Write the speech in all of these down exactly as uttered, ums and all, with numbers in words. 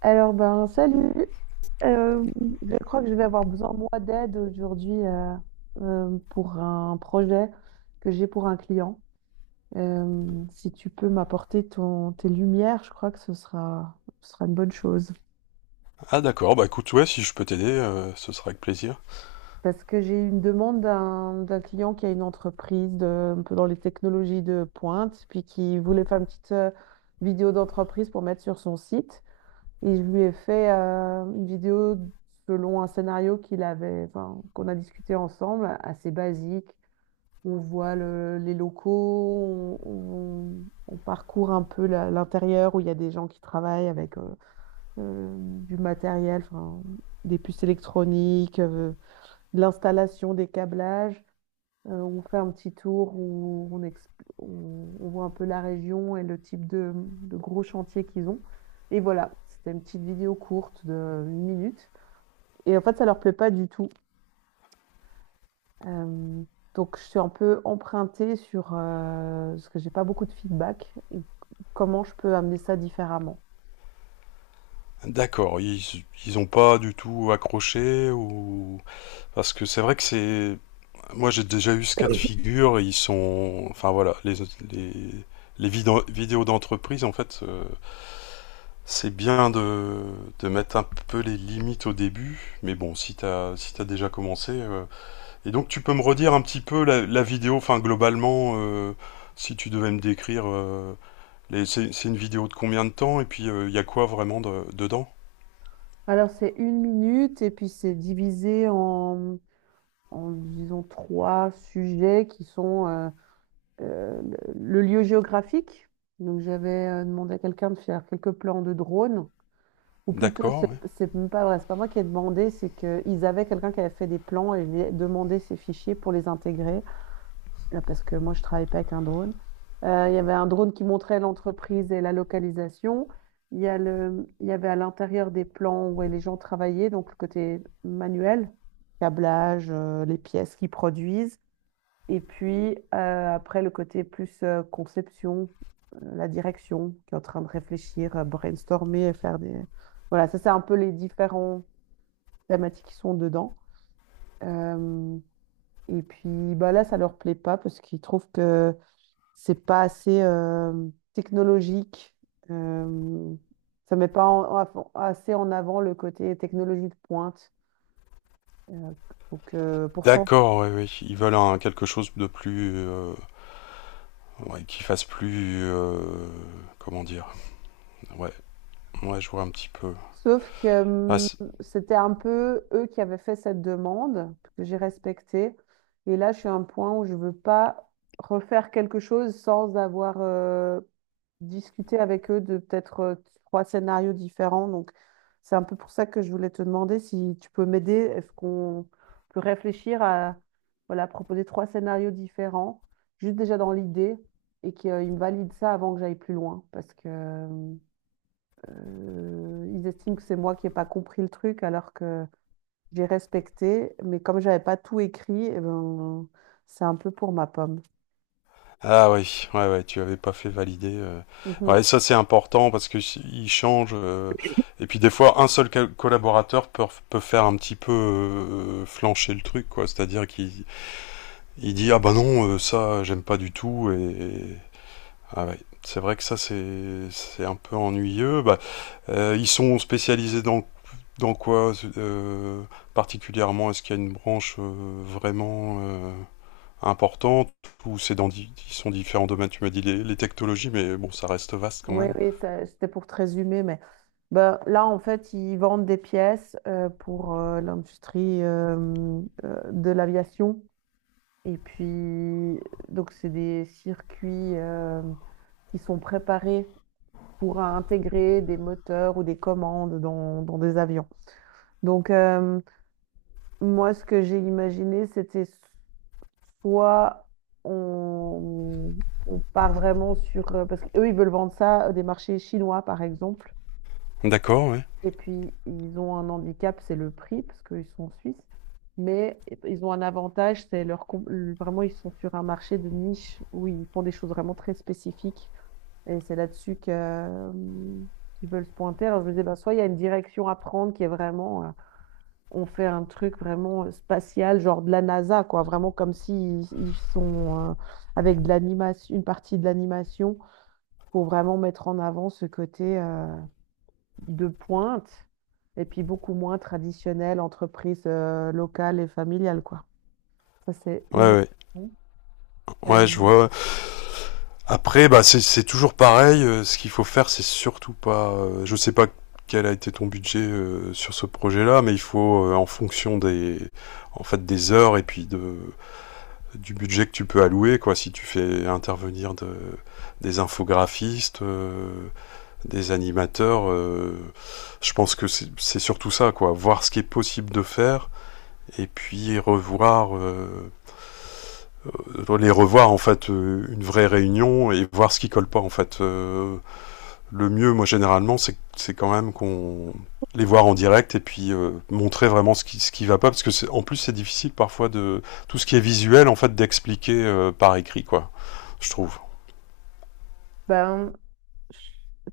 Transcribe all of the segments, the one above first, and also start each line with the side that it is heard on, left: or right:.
right: Alors, ben, salut. Euh, je crois que je vais avoir besoin, moi, d'aide aujourd'hui euh, euh, pour un projet que j'ai pour un client. Euh, si tu peux m'apporter ton, tes lumières, je crois que ce sera, ce sera une bonne chose.
left: Ah d'accord, bah écoute, ouais, si je peux t'aider, euh, ce sera avec plaisir.
right: Parce que j'ai une demande d'un d'un client qui a une entreprise de- un peu dans les technologies de pointe, puis qui voulait faire une petite euh, vidéo d'entreprise pour mettre sur son site. Et je lui ai fait euh, une vidéo selon un scénario qu'il avait, enfin, qu'on a discuté ensemble, assez basique. On voit le- les locaux, on, on- on parcourt un peu la- l'intérieur où il y a des gens qui travaillent avec euh, euh, du matériel, enfin, des puces électroniques, euh, de l'installation des câblages. Euh, on fait un petit tour où on, exp- on- on voit un peu la région et le type de, de gros chantiers qu'ils ont. Et voilà, c'était une petite vidéo courte de une minute. Et en fait, ça leur plaît pas du tout. Euh, donc, je suis un peu empruntée sur euh, parce que j'ai pas beaucoup de feedback et comment je peux amener ça différemment.
left: D'accord, ils, ils ont pas du tout accroché ou... Parce que c'est vrai que c'est... Moi j'ai déjà eu ce cas de figure, ils sont... Enfin voilà, les, les, les vidéos vidéos d'entreprise, en fait, euh, c'est bien de, de mettre un peu les limites au début, mais bon, si t'as si t'as déjà commencé... euh, Et donc tu peux me redire un petit peu la, la vidéo, enfin globalement, euh, si tu devais me décrire... euh, Les- C'est c'est une vidéo de combien de temps? Et puis, euh, il y a quoi vraiment de- dedans?
right: Alors, c'est une minute et puis c'est divisé en, en, disons, trois sujets qui sont euh, euh, le lieu géographique. Donc j'avais euh, demandé à quelqu'un de faire quelques plans de drone, ou plutôt c'est
left: D'accord, ouais.
right: c'est même pas vrai, c'est pas moi qui ai demandé, c'est qu'ils avaient quelqu'un qui avait fait des plans et demandé demandé ces fichiers pour les intégrer, là, parce que moi je travaille pas avec un drone. Euh, il y avait un drone qui montrait l'entreprise et la localisation. Il y a le, il y avait à l'intérieur des plans où les gens travaillaient, donc le côté manuel, câblage, euh, les pièces qu'ils produisent. Et puis, euh, après, le côté plus euh, conception, euh, la direction, qui est en train de réfléchir, euh, brainstormer, faire des… Voilà, ça, c'est un peu les différents thématiques qui sont dedans. Euh, et puis, bah, là, ça leur plaît pas parce qu'ils trouvent que c'est pas assez euh, technologique. Euh, ça met pas en- en- assez en avant le côté technologie de pointe. Euh, donc, euh, pourtant,
left: D'accord, oui, ouais. Ils veulent un, quelque chose de plus... euh, ouais, qui fasse plus... euh, comment dire? Ouais, ouais, je vois un petit peu.
right: Sauf que
left: Ah,
right: hum,
left: c'est-
right: c'était un peu eux qui avaient fait cette demande, que j'ai respectée. Et là, je suis à un point où je veux pas refaire quelque chose sans avoir euh, discuté avec eux de peut-être euh, trois scénarios différents. Donc, c'est un peu pour ça que je voulais te demander si tu peux m'aider. Est-ce qu'on peut réfléchir à voilà, proposer trois scénarios différents, juste déjà dans l'idée, et qu'ils valident ça avant que j'aille plus loin. Parce que hum, euh, ils estiment que c'est moi qui n'ai pas compris le truc alors que j'ai respecté, mais comme j'avais pas tout écrit, eh ben, c'est un peu pour ma pomme.
left: ah oui, ouais, ouais, tu avais pas fait valider, euh. Ouais,
right: Mhm.
left: ça c'est important parce que si- ils changent, euh, et puis des fois, un seul ca- collaborateur peut, peut faire un petit peu euh, flancher le truc, quoi. C'est-à-dire qu'il il dit ah bah non, euh, ça j'aime pas du tout et ah ouais, c'est vrai que ça c'est c'est un peu ennuyeux. Bah, euh, ils sont spécialisés dans dans quoi euh, particulièrement? Est-ce qu'il y a une branche euh, vraiment euh, importante ou c'est dans di- ils sont différents domaines? Tu m'as dit les, les technologies, mais bon, ça reste vaste quand
right: Oui,
left: même.
right: oui, ça- c'était pour te résumer, mais ben, là, en fait, ils vendent des pièces euh, pour euh, l'industrie euh, euh, de l'aviation. Et puis, donc, c'est des circuits euh, qui sont préparés pour intégrer des moteurs ou des commandes dans, dans des avions. Donc, euh, Moi, ce que j'ai imaginé, c'était soit on, on part vraiment sur… euh, Parce qu'eux, ils veulent vendre ça à des marchés chinois, par exemple.
left: D'accord, ouais.
right: Et puis, ils ont un handicap, c'est le prix, parce qu'ils sont suisses. Mais ils ont un avantage, c'est leur... com- Vraiment, ils sont sur un marché de niche où ils font des choses vraiment très spécifiques. Et c'est là-dessus que, euh, qu'ils veulent se pointer. Alors, je me disais, bah, soit il y a une direction à prendre qui est vraiment… euh, on fait un truc vraiment euh, spatial, genre de la NASA, quoi, vraiment comme si ils ils sont euh, avec de l'animation, une partie de l'animation pour vraiment mettre en avant ce côté euh, de pointe et puis beaucoup moins traditionnel, entreprise euh, locale et familiale, quoi. Ça, c'est
left: Ouais,
right: une
left: ouais,
right: option.
left: ouais,
right: Euh,
left: je vois, ouais. Après, bah, c'est- c'est toujours pareil, euh, ce qu'il faut faire, c'est surtout pas, euh, je sais pas quel a été ton budget euh, sur ce projet-là, mais il faut, euh, en fonction des, en fait, des heures et puis de, du budget que tu peux allouer, quoi. Si tu fais intervenir de, des infographistes, euh, des animateurs, euh, je pense que c'est c'est surtout ça, quoi. Voir ce qui est possible de faire et puis revoir euh, les revoir en fait euh, une vraie réunion et voir ce qui colle pas en fait euh, le mieux, moi généralement, c'est c'est quand même qu'on les voir en direct et puis euh, montrer vraiment ce qui ce qui va pas parce que en plus c'est difficile parfois de tout ce qui est visuel en fait d'expliquer euh, par écrit quoi je trouve
right: ben,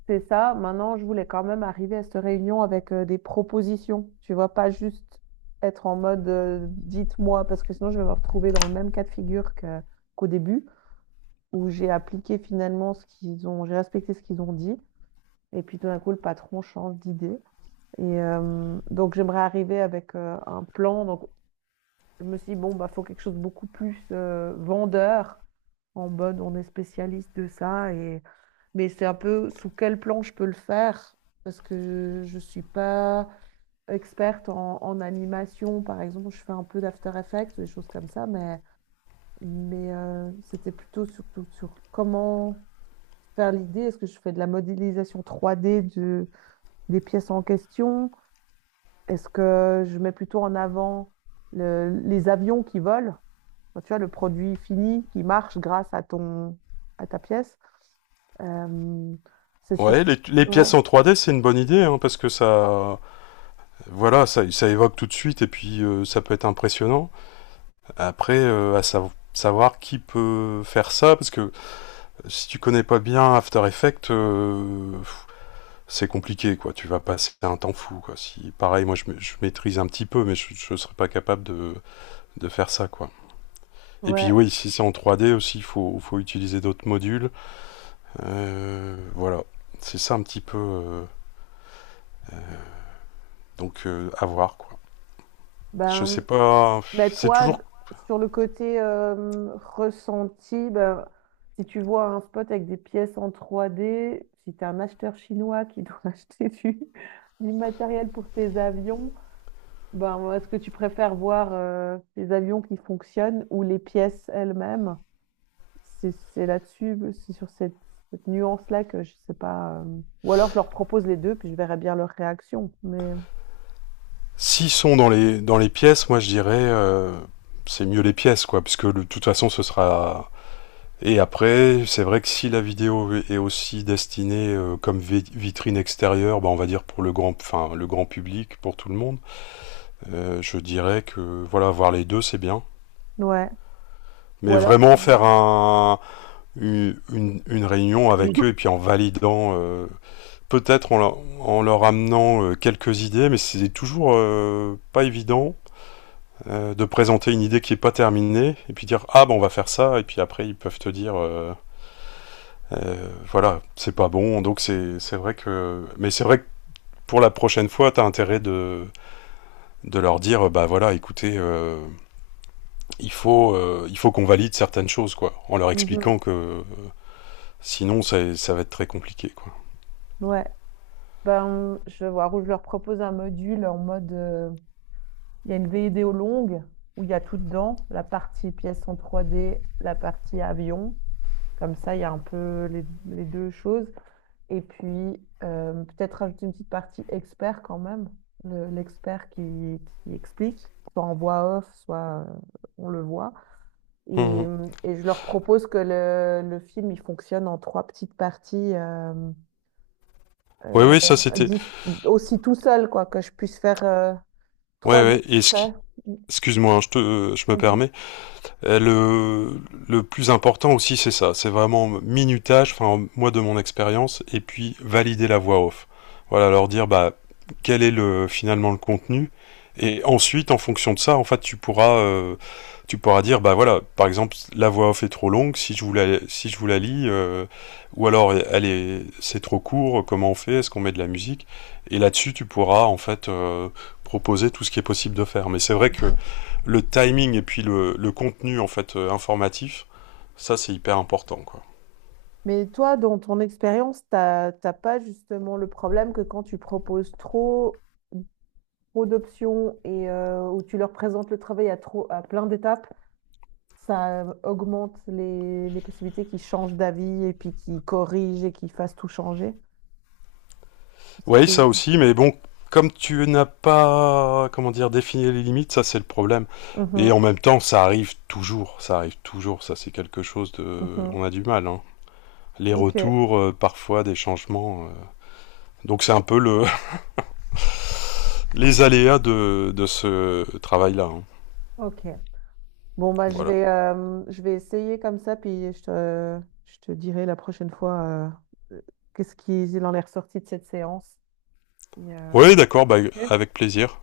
right: C'est ça. Maintenant, je voulais quand même arriver à cette réunion avec euh, des propositions. Tu vois, pas juste être en mode euh, dites-moi, parce que sinon je vais me retrouver dans le même cas de figure que- qu'au début, où j'ai appliqué finalement ce qu'ils ont, j'ai respecté ce qu'ils ont dit, et puis tout d'un coup, le patron change d'idée. Et euh, donc, j'aimerais arriver avec euh, un plan. Donc, je me suis dit, bon, bah, faut quelque chose de beaucoup plus euh, vendeur, en mode on est spécialiste de ça mais c'est un peu sous quel plan je peux le faire, parce que je ne suis pas experte en, en animation. Par exemple, je fais un peu d'After Effects, des choses comme ça, mais, mais euh, c'était plutôt surtout sur comment faire l'idée. Est-ce que je fais de la modélisation trois D de- des pièces en question? Est-ce que je mets plutôt en avant le- les avions qui volent? Enfin, tu vois, le produit fini qui marche grâce à ton, à ta pièce. Euh, c'est sur...
left: ouais les, les
right: Ouais.
left: pièces en trois D c'est une bonne idée hein, parce que ça voilà ça ça évoque tout de suite et puis euh, ça peut être impressionnant après euh, à sa- savoir qui peut faire ça parce que si tu connais pas bien After Effects euh, c'est compliqué, quoi. Tu vas passer un temps fou, quoi. Si, pareil, moi, je, ma- je maîtrise un petit peu, mais je, je serais pas capable de, de faire ça, quoi. Et puis,
right: Ouais,
left: oui, si c'est en trois D aussi, il faut, faut utiliser d'autres modules. Euh, voilà. C'est ça un petit peu, euh, donc, euh, à voir, quoi. Je sais
right: ben,
left: pas.
right: ben
left: C'est
right: toi,
left: toujours.
right: d- Sur le côté euh, ressenti, ben, si tu vois un spot avec des pièces en trois d si tu es un acheteur chinois qui doit acheter du, du matériel pour tes avions, Ben, moi, est-ce que tu préfères voir euh, les avions qui fonctionnent ou les pièces elles-mêmes? C'est c'est là-dessus, c'est sur cette, cette nuance-là que je sais pas. Euh, ou alors je leur propose les deux, puis je verrai bien leur réaction. Mais
left: S'ils sont dans les, dans les pièces, moi, je dirais, euh, c'est mieux les pièces, quoi. Puisque de toute façon, ce sera et après, c'est vrai que si la vidéo est aussi destinée euh, comme vi- vitrine extérieure, bah, on va dire pour le grand, enfin, le grand public, pour tout le monde, euh, je dirais que voilà, voir les deux, c'est bien.
right: ouais. Ou
left: Mais
right: alors
left: vraiment
right: je…
left: faire un, une, une- une réunion avec eux
right: Oui.
left: et puis en validant, euh, peut-être en, leur- en leur amenant euh, quelques idées, mais c'est toujours euh, pas évident euh, de présenter une idée qui est pas terminée et puis dire ah ben on va faire ça et puis après ils peuvent te dire euh, Euh, voilà, c'est pas bon. Donc c'est vrai que. Mais c'est vrai que pour la prochaine fois, t'as intérêt de, de leur dire bah voilà, écoutez, euh, il faut, euh, il faut qu'on valide certaines choses, quoi. En leur
right: Mhm.
left: expliquant que euh, sinon, ça, ça va être très compliqué, quoi.
right: Ouais. Ben, je vais voir où je leur propose un module en mode. euh, Il y a une vidéo longue où il y a tout dedans, la partie pièce en trois d la partie avion. Comme ça, il y a un peu les, les deux choses. Et puis, euh, peut-être rajouter une petite partie expert quand même, le- l'expert qui, qui explique, soit en voix off, soit euh, on le voit. Et,
left: Mmh.
right: hum, et je leur propose que le, le film, il fonctionne en trois petites parties, euh,
left: Ouais,
right: euh,
left: ouais, ça c'était.
right: dis- aussi tout seul, quoi, que je puisse faire euh,
left: Ouais,
right: trois
left: ouais, et ce qui.
right: extraits.
left: Excuse-moi, hein, je, te, je me
right: Vas-y.
left: permets. Euh, Le, le plus important aussi, c'est ça. C'est vraiment minutage, enfin, moi de mon expérience, et puis valider la voix off. Voilà, leur dire, bah, quel est le, finalement le contenu. Et ensuite, en fonction de ça, en fait, tu pourras, euh, tu pourras dire, bah voilà, par exemple, la voix off est trop longue, si je vous la, si je vous la lis, euh, ou alors elle est, c'est trop court, comment on fait, est-ce qu'on met de la musique et là-dessus, tu pourras en fait euh, proposer tout ce qui est possible de faire. Mais c'est vrai que
right: Mhm.
left: le timing et puis le, le contenu en fait euh, informatif, ça c'est hyper important quoi.
right: Mais toi, dans ton expérience, t'as t'as pas justement le problème que quand tu proposes trop trop d'options et euh, où tu leur présentes le travail à, trop, à plein d'étapes, ça euh, augmente les, les possibilités qu'ils changent d'avis et puis qu'ils corrigent et qu'ils fassent tout changer. Parce
left: Oui, ça
right: que…
left: aussi, mais bon, comme tu n'as pas comment dire défini les limites, ça c'est le problème. Et
right: Mhm,
left: en même temps, ça arrive toujours, ça arrive toujours, ça c'est quelque chose de,
right: mhm.
left: on a du mal, hein. Les
right: Ok,
left: retours, euh, parfois des changements, euh. Donc c'est un peu le les aléas de, de ce travail-là, hein.
right: ok. Bon, bah, je
left: Voilà.
right: vais, euh, je vais essayer comme ça, puis je te, je te dirai la prochaine fois euh, qu'est-ce qu'il en est ressorti de cette séance. Et, euh,
left: Oui,
right: voilà.
left: d'accord, bah, avec plaisir.